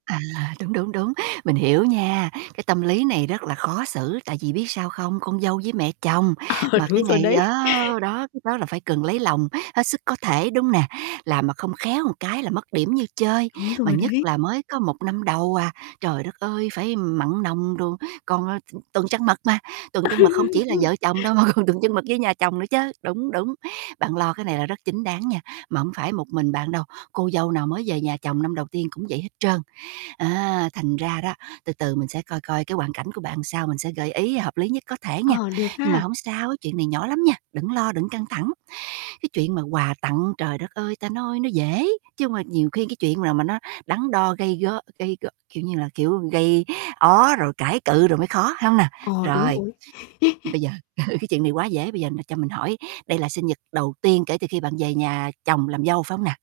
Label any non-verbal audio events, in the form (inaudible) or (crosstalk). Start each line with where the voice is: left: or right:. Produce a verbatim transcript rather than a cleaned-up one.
right: À, đúng, đúng, đúng, mình hiểu nha. Cái, tâm lý này rất là khó xử, tại vì biết sao không, con dâu với mẹ chồng,
left: Ờ,
right: mà
left: đúng
right: cái
left: rồi
right: ngày
left: đấy.
right: đó đó, cái đó là phải cần lấy lòng hết sức có thể, đúng nè? Làm mà không khéo một cái là mất điểm như chơi,
left: Đúng
right: mà
left: rồi
right: nhất
left: đấy.
right: là mới có một năm đầu à, trời đất ơi, phải mặn nồng đồ, còn, ờ, t tuần trăng mật mà. Tuần
left: Ơ,
right: trăng mật không chỉ là
left: đúng rồi.
right: vợ chồng đâu mà còn tuần trăng mật với nhà chồng nữa chớ. Đúng, đúng, bạn lo cái này là rất chính đáng nha, mà hông phải một mình bạn đâu, cô dâu nào mới về nhà chồng năm đầu tiên cũng vậy hết trơn. Á, thành ra đó, từ từ mình sẽ coi coi cái hoàn cảnh của bạn sao mình sẽ gợi ý hợp lý nhất có thể nghe.
left: Ờ, được
right: Nhưng mà
left: ha.
right: hổng sao, chuyện này nhỏ lắm nha, đừng lo, đừng căng thẳng. Cái chuyện mà quà tặng, trời đất ơi, ta nói nó dễ, chứ hông mà nhiều khi cái chuyện là mà nó đắn đo gây go gây gợ, kiểu như là, kiểu, gây ó rồi cãi cự rồi mới khó, phải hông nè?
left: Ờ, đúng
right: Rồi,
left: rồi. (chuckles)
right: bây giờ (chuckles) cái chuyện này quá dễ, bây giờ là cho mình hỏi đây là sinh nhật đầu tiên kể từ khi bạn về nhà chồng làm dâu, phải hông nè?